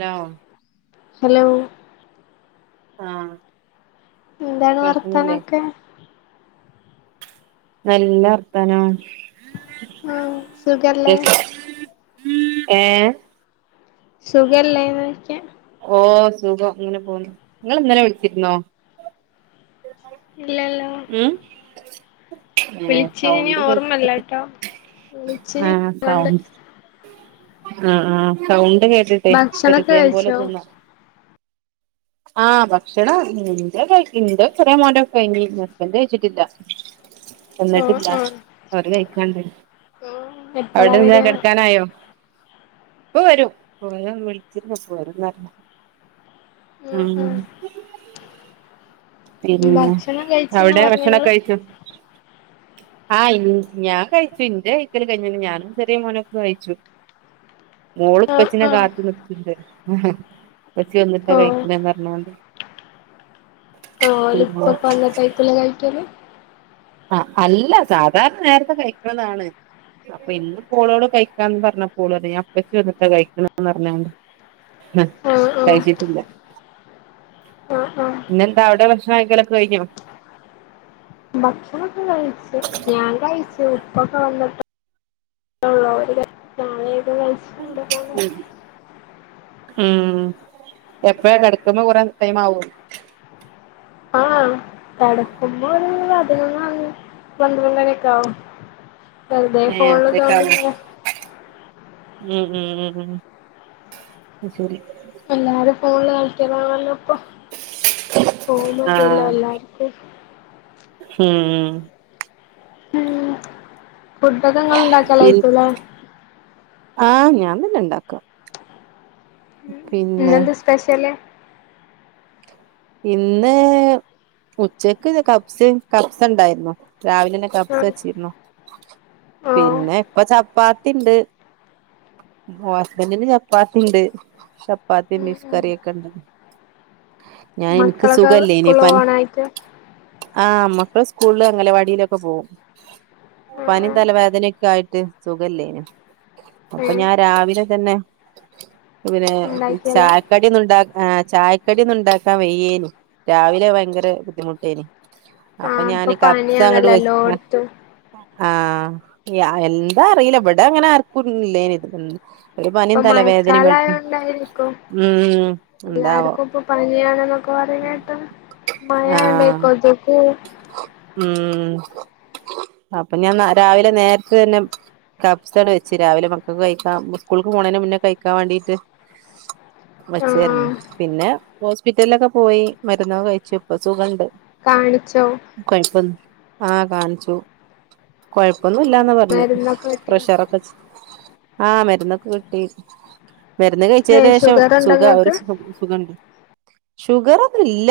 Now hello ആഹ് എന്താണ് കേൾക്കുന്നില്ലേ വർത്താനംൊക്കെ നല്ല വർത്തനം ആഹ സുഖർല്ലേ ഏ സുഖല്ലന്ന് വക്ക ഓ സുഖം അങ്ങനെ പോുന്നു നിങ്ങ ഇന്നലെ വിളിച്ചിരുന്നോ ഇല്ലല്ല ഉം വിളിച്ച ഇനി ഓർമ്മല്ല ട്ടോ ആഹ സൗ ആഹ ആ സൗ [unintelligible] കേട്ടിട്ടെ ഭക്ഷണൊക്കെ പരിചയം പോലെ കഴിച്ചോ തോന്നാ ആഹ് ഭക്ഷണം എന്റെ ക എന്റെ ചെറിയ മോന്റൊക്കെ കഴിഞ്, ഹസ്ബൻഡ് കഴിച്ചിട്ടില്ല. ആഹ് വന്നിട്ടില്ല ആഹ് അവര് കഴിക്കാണ്ട്. എപ്പളാ അവിടെന്താ വരാ കിടക്കാനായോ? ഇപ്പ വരും [unintelligible] ആഹ് ഉം ആഹ് പിന്നെ ഭക്ഷണം കഴിച്ച്ന്ന് അവിടെ പറഞ്ഞോ ഭക്ഷണൊക്കെ ഇങ്ങള് കഴിച്ചോ? ആഹ് ഞാൻ കഴിച്ചു. ഇന്റെ കഴിക്കല് കഴിഞ്ഞ്. ഞാനും ചെറിയ മോനൊക്ക കഴിച്ചു. ആഹ് മോള്പ്പച്ചിനെ ആഹ് കാത്ത് നിക്ക്ണ്ട്. ആഹാ പ്പച്ചി വന്നിട്ടാ ഓഹ് കഴിക്കണ്ന്ന് പറഞ്ഞോണ്ട്, ആ ഓല് ഇപ്പ പിന്നെ ഒക്കെ വന്ന്ട്ടായിരിക്കൂലെ കഴിക്കല്? ആ അല്ല സാധാരണ നേരത്തെ കഴിക്കണതാണ് അപ്പൊ ഇന്ന് പോളോട് കഴിക്കാന്ന് പറഞ്ഞ പോള ഞാ അപ്പച്ച വന്നിട്ടാ കഴിക്കണന്ന് പറഞ്ഞോണ്ട് ആ ആഹ് ആഹ് കഴിച്ചിട്ടില്ല. ആഹ് ആഹ് ഇന്ന അ അവിടെ ഭക്ഷണം കഴിക്കലൊക്കെ കഴിഞ്ഞോ? ഭക്ഷണൊക്കെ കഴിച്ചു. ഞാൻ കഴിച്ചു, ഉപ്പൊക്കെ വന്നിട്ട് [unintelligible] [unintelligible] ഉം എപ്പഴാ കിടക്കുമ്പോ കുറെേ ടൈം ആവോ? ആ തകെടക്കുമ്പോ ഒരു പതിനൊന്ന്, പന്ത്രണ്ട് ഒക്കെ ആവും. വെറുതേ ഏഹ് ഫോണില് അത്രയൊക്കെ ആവോ തോണ്ടിങ്ങനെ ഉം ഉം ഉം ഉം ശരി [unintelligible] [unintelligible] എല്ലാർക്കും ഹ്മ്മ് ഉം ഫുഡൊക്കെ നിങ്ങൾ ഉണ്ടാക്കലൈകും ലെ? ആ ഞാൻ തന്നെ ഇണ്ടാക്കും. ഇന്നെന്താ സ്പെഷ്യല്? ഇന്ന് ഉച്ചക്ക് കപ്സ് കപ്സ ഉണ്ടായിരുന്നു, രാവിലെന്നെ കപ്സ ആഹ് വച്ചിരുന്നു. ഓഹ് പിന്നെ ഇപ്പൊ ചപ്പാത്തിണ്ട്. ഹസ്ബൻറിന് ചപ്പാത്തിണ്ട്. ചപ്പാത്തിം ഉം ഫിഷ് ഉം കറിയൊക്കെണ്ട്. മക്കളൊക്കെ സ്കൂള് പോവാനായിട്ട് ആഹ മമ്മക്കള് സ്കൂള അംഗലവാടിയിലൊക്കെ പോകവും ആഹ് പനിയും ആഹ് തലവേദനൊക്കെ ആയിട്ട് സുഖല്ലേനു അപ്പൊ ഏഹ് ഞാൻ രാവിലെ തന്നെ പിന്നെ ഇണ്ടാക്കിയതാ ചായക്കടി ഒന്നും ഇണ്ടാ- ആഹ ചായക്കട ഒന്നും ഇണ്ടാക്ക വയ്യായിരുന്നു രാവിലെ ഭയങ്കര ബുദ്ധിമുട്ടേന് ആ അപ്പൊ പനിയാണല്ലല്ലോടുത്തു ആഹ എന്താ അറിയില്ല ഇവിടെ അങ്ങനെ ആർക്കുംല്ലേനി ഇത് ഒരു പനിയും ഇപ്പൊ തലവേദനയും മഴക്കാലായോണ്ടായിരിക്കും ഉം എന്താവോ അ എന്നൊക്കെ പറ കേട്ട് മഴ എന്ത ആഹ് കൊതുക്ക് ഉം അപ്പൊ ഞാൻ രാവിലെ നേരത്തെ തന്നെ കബ്സാണ് വെച്ചു രാവിലെ മക്കൾക്ക് കഴിക്കാൻ സ്കൂൾക്ക് പോണേന് മുന്നേ കഴിക്കാൻ വേണ്ടിട്ട് ആ വെച്ചായിരുന്നു പിന്നെ ഹോസ്പിറ്റലിലൊക്കെ പോയി മരുന്നുയൊക്കെ കഴിച്ചു ഇപ്പം സുഖ ഉണ്ട് കാണിച്ചോ ആഹ കാണിച്ചു കോ--ഴ ഇപ്പൊന്നും ഇല്ലാന്ന പറഞ്ഞഞ് മരുന്നൊക്കെ കിട്ടിയോ പ്രഷറൊക്കെ ആഹ മരുന്നൊക്കെ കിട്ടി മരുന്ന് കഴിച്ച ഏ ശേഷം ഷുഗർ ഉണ്ടോ സുഖ ഒരു ഇങ്ങക്ക് സുഖുണ്ട് ഷുഗർ ഒന്നും ഇല്ല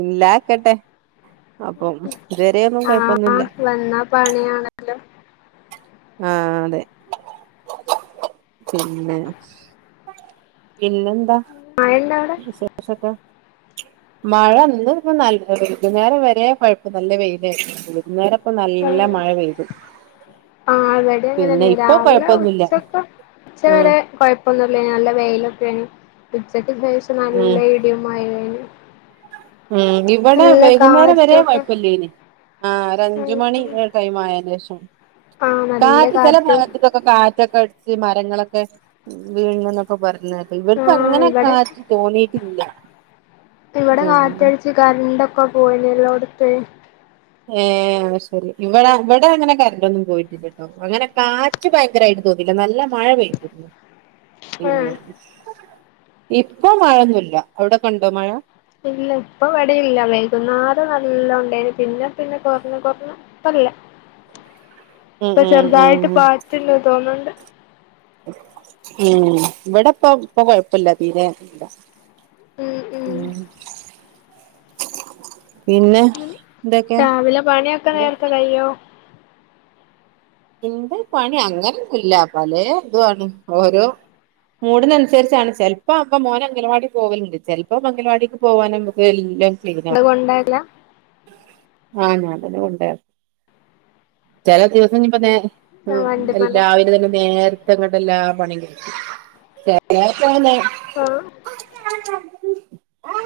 ഇല്ലാതിരിക്കട്ടെ അപ്പം ഇതു വരെ ഒന്നും ആ കൊഴപ്പൊന്നുല്ല വന്നാ പണിയാണല്ലോ ആഹ അതെ പിന്ന പിന്നെ മഴയുണ്ടോ വിശേഷൊക്കെ മഴ ഇപ്പ നല്ല വൈകുന്നേരം വരെ കുഴപ്പം നല്ല വെയിലായിരുന്നു അപ്പൊ നല്ല അവിടെ മഴ പെയ്തു അങ്ങന പിന്നെ ഇപ്പൊ രാവിലെ കൊഴപ്പൊന്നുല്ല ഉച്ചക്ക ഉച്ച ആഹ് വരെ കുഴപ്പൊന്നില്ല നല്ല വെയിലൊക്കെ ഉ [unintelligible] ഉച്ചക്ക് ശേഷം ആഹ് നല്ല ഇടിയും മഴ യും ആണ് ഉം ഇവിടെ വൈകുന്നേരം വര കാറ്റൊക്കെ കുഴപ്പില്ല ഇന് ആഹ ഒരു അഞ്ച മണി ടൈം ആയാലേ ഉം ആ നല്ല കാറ്റ് ചല കാറ്റും ഭാങ്ങത്തി തക്ക കാ കാറ്റ് അടിച്ച് മരങ്ങളൊക്കെ വീഴ എന്നൊക്കെ പറു എന്നന്നല്ല ആ ഇവർക്ക് അങ്ങനെ ഇവിടെക്കെ കാറ്റി തോന്നീയിട്ടില്ല ഇവിടെ കാറ്റടിച്ചു കറണ്ട് ഒക്കെ പോയി എല്ലാംടുത്ത് ഏർ ശരി ഇവിടെ ഇവിടെ അങ്ങനെ കറണ്ട്ന്നും പോയിട്ടില്ലട്ടോ അങ്ങനെ കാറ്റ് ഭയങ്കരായിട്ട് തോന്നല്ല നല്ല മഴ പെയട്ടിരുന്നു ആഹ് പിന്നെ ഇപ്പൊ മഴൊന്നുമല്ല എവിടെ കണ്ടോ മഴ ഇല്ല ഇപ്പൊ വടിയില്ല വൈകുന്നേരം നല്ല ഉണ്ടായിന് പിന്നെ പിന്നെ കൊറഞ്ഞ കൊറഞ്ഞ ഇപ്പല്ല ഉം ഇപ്പൊ ഉം ഉം ചെറുതായിട്ട് പാറ്റില്ല തോന്നുന്നുണ്ട് ഉം ഇവിടെപ്പ ഇപ്പൊ കൊഴപ്പില്ല തീരെല്ല ഉം ഉം ഉ എന്തൊക്കെയാ രാവിലെ പണിയൊക്കെ നേർത്തെ കയ്യോ എന്റെ പണി അങ്ങനൊ ഇല്ല പല എതുണ് ഓരോ മൂടിനനുസരിച്ചാണ് ചെലപ്പോ അപ്പ മോന അംഗലവാടി പോവലുണ്ട് ചെപ്പോ അംഗലവാടിക്ക് പോകാന നമ്മുക്ക് എല്ല എന്ത കൊണ്ടല്ല ആ ഞൻന്ന കൊണ്ട ചെല ദിവസം നിപ്പന്നെ ആഹ് ആ വണ്ടിമ്മലോ രാവിലെ തന്നെ നേർ ഇങ്ങോട്ടല്ലാ പണിങ്കി ചേലെടത്തിങ്ങനെ ആ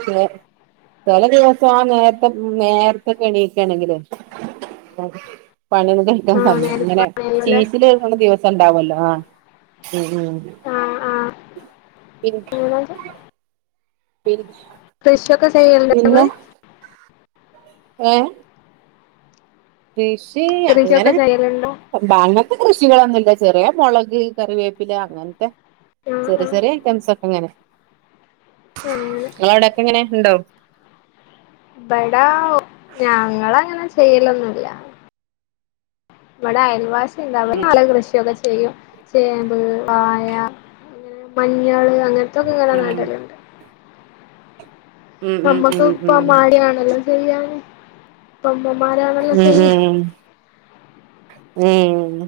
ച ചില ദിവസം ആ നേരത്തെ നേരത്തെ എണീക്കയാണെങ്കില് പണി ഇ ആഹ് സയം നേരത്തെ ഇങ്ങനെ പണി കയ്യൂല്ലേ ചീച്ചൽ കേക്കുന്ന ദിവസം ണ്ടാവല്ലോ ആ ഉ ഉ ആഹ് ആഹ് പി അങ്ങനൊക്കെ ശരി ശശ ഒക്ക ചെയണ്ട ഏ കൃഷി അങ്ങനെ കൃഷിയൊക്കെ ചെയ്യലുണ്ടോ ഭങ്ങത്തെ ക കൃഷികളൊന്നുമല്ല ചെറിയ മുളക് കറിവേപ്പില അങ്ങനത്തെ ആഹ് ചെറിയ ആഹ് ചെറിയ ഐറ്റംസ് ഇങ്ങനെ ഉം നിങ്ങളവിടെക്കെ എങ്ങനെ ഉണ്ടോ ഇവിടാ ഞങ്ങള അങ്ങനെ ചെയ്യലൊന്നുമില്ല നമ്മടെ അയൽവാസി ന്ത ഉം നളെ കൃഷിയൊക്കെ ചെയ്യും ചേമ്പ് വാഴ ഇങ്ങനെ മഞ്ഞള് അങ്ങനത്തൊക്കെ ഇങ്ങ ഉം നാട്ടല്ലാം ഉണ്ട് ഉം നമ്മക്ക് ഉം ഇപ്പ ഉം മാടാണല്ലോ ശരിയാണ് ഇപ്പം അമ്മമാരാടെല്ലാം ഉം ചെയ്യ ഉം ഉം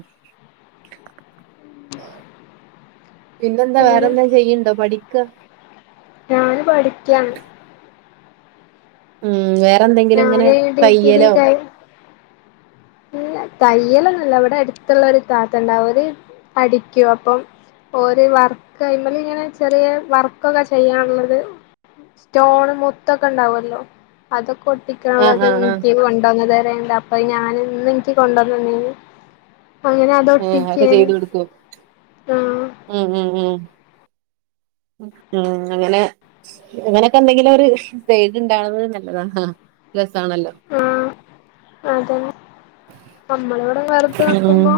പിന്നെന്താ വേറെ അങ്ങനെ വല്ല ചെയ്യണ്ടോ പഠി ക്കാ ഞാന് പഠി ക്കാണ് ഉം വേ പ്പ എന്തെങ്കിലും ഇങ്ങനെ ഞാന് തയ്യലോ പിന്ന തയ്യലൊന്നുമില്ല ഇവിടെ അടുത്തുള്ള ഒരു താത്ത ഉണ്ട് അവര് അടിക്കും അപ്പം ഒരു വർക്ക് [unintelligible] ഇങ്ങനെ ചെറിയ വർക്കൊക്കെ ചെയ്യാനുള്ളത് സ്റ്റോണ് മുത്തൊക്കെ ഉണ്ടാവുല്ലോ അതൊക്കെ ആഹ് ഒട്ടിക്കാനുള്ളത് ആഹ് ആഹ് [unintelligible] വരെടാ പ്പ ഞാന് ന്ന് എനിക്ക് കൊണ്ടുവ [unintelligible] അങ്ങനെ അത് ഏഹ് ഒട്ടിച്ച് അതൊക്കെ ചെയ്ത് കൊടുക്കോ ആ മ് അങ്ങനെ അങ്ങനെയൊക്കെ എന്തെങ്കിലും ഒരു ചെയ്ത്ണ്ടാവുന്നത് നല്ലതാണ് ത്താണല്ലോ അതെ നമ്മളോവിടെ വെറുത നോക്കുമ്പോ ഉം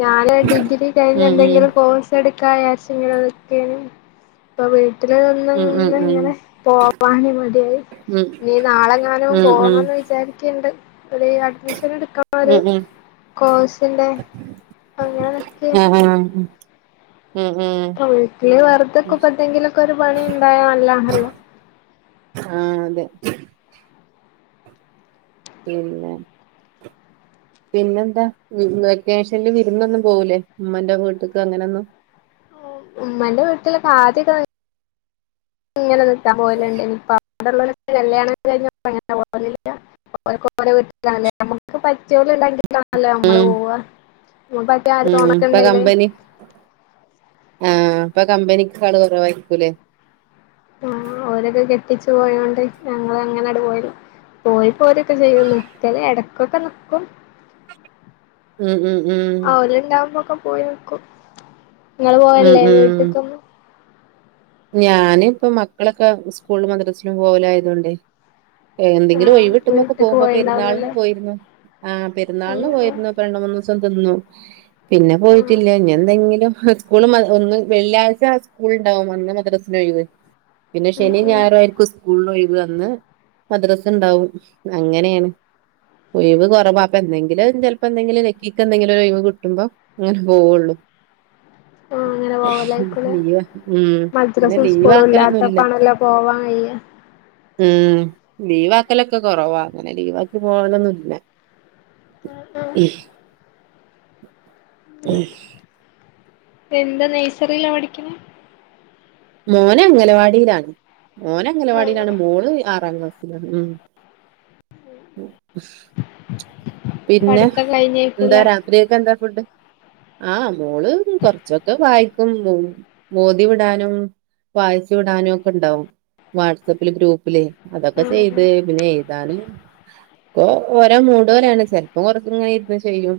ഞാന് ഡിഗ്രി കഴിഞ്ഞ് ഉം എന്തെങ്കിലും കോഴ്സ് എടു കായശങ്ങനോക്കെ [unintelligible] വീട്ടിൽ നിന്ന് ഉം ഉം നിന്ന് ഉം ഇങ്ങനെ പോവാന് മടിയായി ഉം നീ നാളെങ്ങാന ഉം ഉം പോണന്ന് വിചാരിക്കണ്ട് ഒരു അഡ്മിഷൻ എടു ഉം ഉം അങ്ങനെ നിക്കേനി ഹ ഹ അ വീട്ടില് വെറുതൊക്കെ ഇപ്പ എന്തെങ്കിലൊക്കെ ഒരു പണി ഉണ്ടായല്ല ആഹ് അതെ പേരെന്ന പിന്നെന്താ വെക്കേഷനിൽ വിരുന്നൊന്നും പോവുല്ലേ ഉമ്മന്റെ അങ്ങട്ടേക്ക് അങ്ങനൊന്നും ഉമ്മന്റെ വീട്ടിലൊക്കെ ആദ്യക്കെ ഇങ്ങനെ നിൽക്കാൻ പോവലുണ്ട് [unintelligible] വിടൊള്ളവരൊക്കെ കല്യാണം കഴിഞ്ഞപ്പ [unintelligible] വിരൊക്കെ വരെ വീട്ടിലാണല്ലേ ഞമ്മുക്ക് [unintelligible] ല്ലേ നമ്മള് ഉം പോവ എന്നും പറഞ്ഞിട്ട് ആരു ഉം തോണക്കെ ഇപ്പൊ ഇണ്ടലേ കമ്പനി ആഹ് ഇപ്പൊ കമ്പനിക്ക് പണി കുറവായിരിക്കൂലേ ആ ഓരൊക്കെ കെട്ടിച്ചു പോയോണ്ട് ഞങ്ങള്ളങ്ങനെ പോയത് പോയി പോരൊക്കെ ചെയ്യും ചില ഇടക്കൊക്കെ നക്കും ഉം ഉം ഉം ആ ഓനീണ്ടാവുമ്പോക്കെ പൊയക്കോ നിങ്ങള് പോയല്ലേ വീട്ടിക്കുന്ന് ഞാനും ഇപ്പൊ മക്കളൊക്കെ സ്കൂള മദ്രസിലും പോവലായതൊണ്ടേ എന്തങ്കിലും ആഹ് ഒഴിവ്ക്കിട്ടുമ്പോ ഒക്കെ വീട്ട്ക്ക് പോകും പെരുന്നാളിന് പോയിണ്ടാവൂലല്ലേ പോയിരുന്നു ആ പെരുന്നാളിന് ആഹ് ആഹ് പോയിരുന്നു. രണ്ടു മൂന്നു ക്കുന്നു പിന്നെ ആഹ് പോയിട്ടില്ല ന്നെ എന്തെങ്കിലും സ്കൂളും ഒന്നും വെള്ളിയാഴ്ച സ്കൂൾ ണ്ടാവും [unintelligible] പിന്നെ ഉം ശനി ഉം ഞായറും ആയിരിക്കും സ്കൂൾ ഒഴിവ് ഒന്ന് മദ്രസ ഉണ്ടാകും അങ്ങനെയാണ് ഒഴിവ് കുറവാ അപ്പോ എന്തെങ്കിലും ചിലപ്പോൾ എന്തെങ്കിലും ലക്കി എന്തെങ്കിലും ഒരു ഒഴിവ് കിട്ടുമ്പോ പോകുകയുള്ളൂ ആഹ് അങ്ങനെ [unintelligible] ദ്രസാ സ്കൂൾ ഇല്ലാത്തപ്പോൾ ആണല്ലോ പോകാൻ കഴിയുക ഉഠ ലീവ് ആക്കലൊക്കെ കുറവാ അങ്ങനെ ലീ വാക്കി പോകാ നൊന്നുമില്ല ആഹ് ആഹ് ഉം ഉം എന്താ നൊഴ്സറി ലാ പഠിക്കണ മോൻ അംഗൻവാടിയിലാണ് മോൻ അംഗൻവാടിയിലാണ് മോള് ആറാം ക്ലാസി ല് [unintelligible] പിന്നെ പഠിത്തം എന്താ കഴിഞ്ഞേക്കൂലേ രാത്രിയൊക്കെ എന്താ ഫുഡ് ആ മോള് കുറച്ചൊക്കെ വായിക്കും മോദി വിടാനും വായിച്ചു വിടാനൊക്കെണ്ടാവും വാട്സാപ്പിലെ ഗ്രൂപ്പിലെ അതൊക്കെ ഉം ചെയ്ത് പിന്നെ താണ് പ്പൊ ഓരോ മൂട് പോലെയാണ് ചെലപ്പോ കുറച്ച് ഇങ്ങനെ ഇരുന്നു ചെയ്യും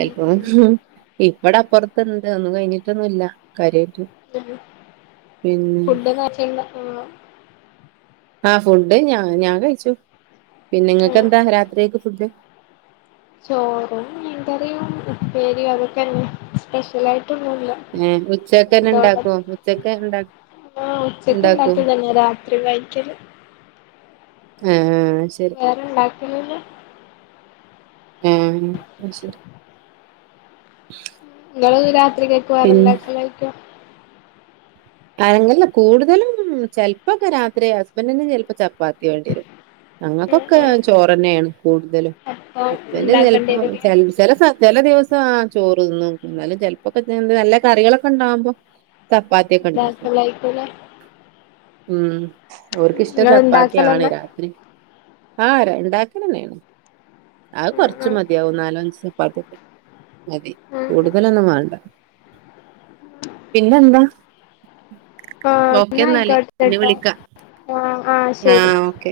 ഉം ഉം മ്‌ഹ് ഇപ്പൊ അപ്പറത്ത് ഒണ്ട് ഒന്നും കഴിഞ്ഞിട്ടൊന്നുമില്ല കാര്യയിട്ടും [unintelligible] [unintelligible] ആ ഫുഡ് ഞാ ഞാൻ കഴിച്ചു ആഹ് നിങ്ങക്കെന്താ രാത്രിയൊക്കെ ഫുഡ് ചോറും മീൻ കറിയും ഉപ്പേരി.. അതൊക്കെയുണ്ട് സ്പെഷ്യൽ ആയിട്ട് ഏഉച്ചക്ക് തന്നെ ഉണ്ടാക്കോ ഉച്ചക്ക് തന്നെ ആഹ് ഉച്ചക്ക് ഉണ്ടാക്കും ഉണ്ടാക്കിയതന്നെ [unintelligible] ആ. ആ വേറെ ഉണ്ടാക്.. ഒന്നുല്ല [unintelligible] [unintelligible] [unintelligible] പിന്നെ [unintelligible] [unintelligible] [unintelligible] ആ ചോറ്ന്നുംാലും ഉം ഉം അപ്പൊ ഉണ്ടാക്കേണ്ടി വരൂല്ലേ ചിലപ്പൊക്കെ നല്ല കറികളൊക്കെ ഉണ്ടകുമ്പോ എന്താസല്ല ആയിക്കല ഉം അവഓർക്കിഷ്ടം ചപ്പാത്തി ആാണ് രാത്രി ആ രണ്ടാക്കണ വേണം ആഹ ഉം കൊറച്ച ഉം മതിയാവും നാലഞ് പത്തട്ട മതി ഉം കൂടുതലൊന്നും വേണ്ട പിന്നെന്താ ആഹ ഓക്കെ എന്നാല് പിന്നെ എന്നായിക്കോട്ടട്ടാ വിളിക്കാം ആഹ ആഹ ശരി ആഹ് ഓക്കെ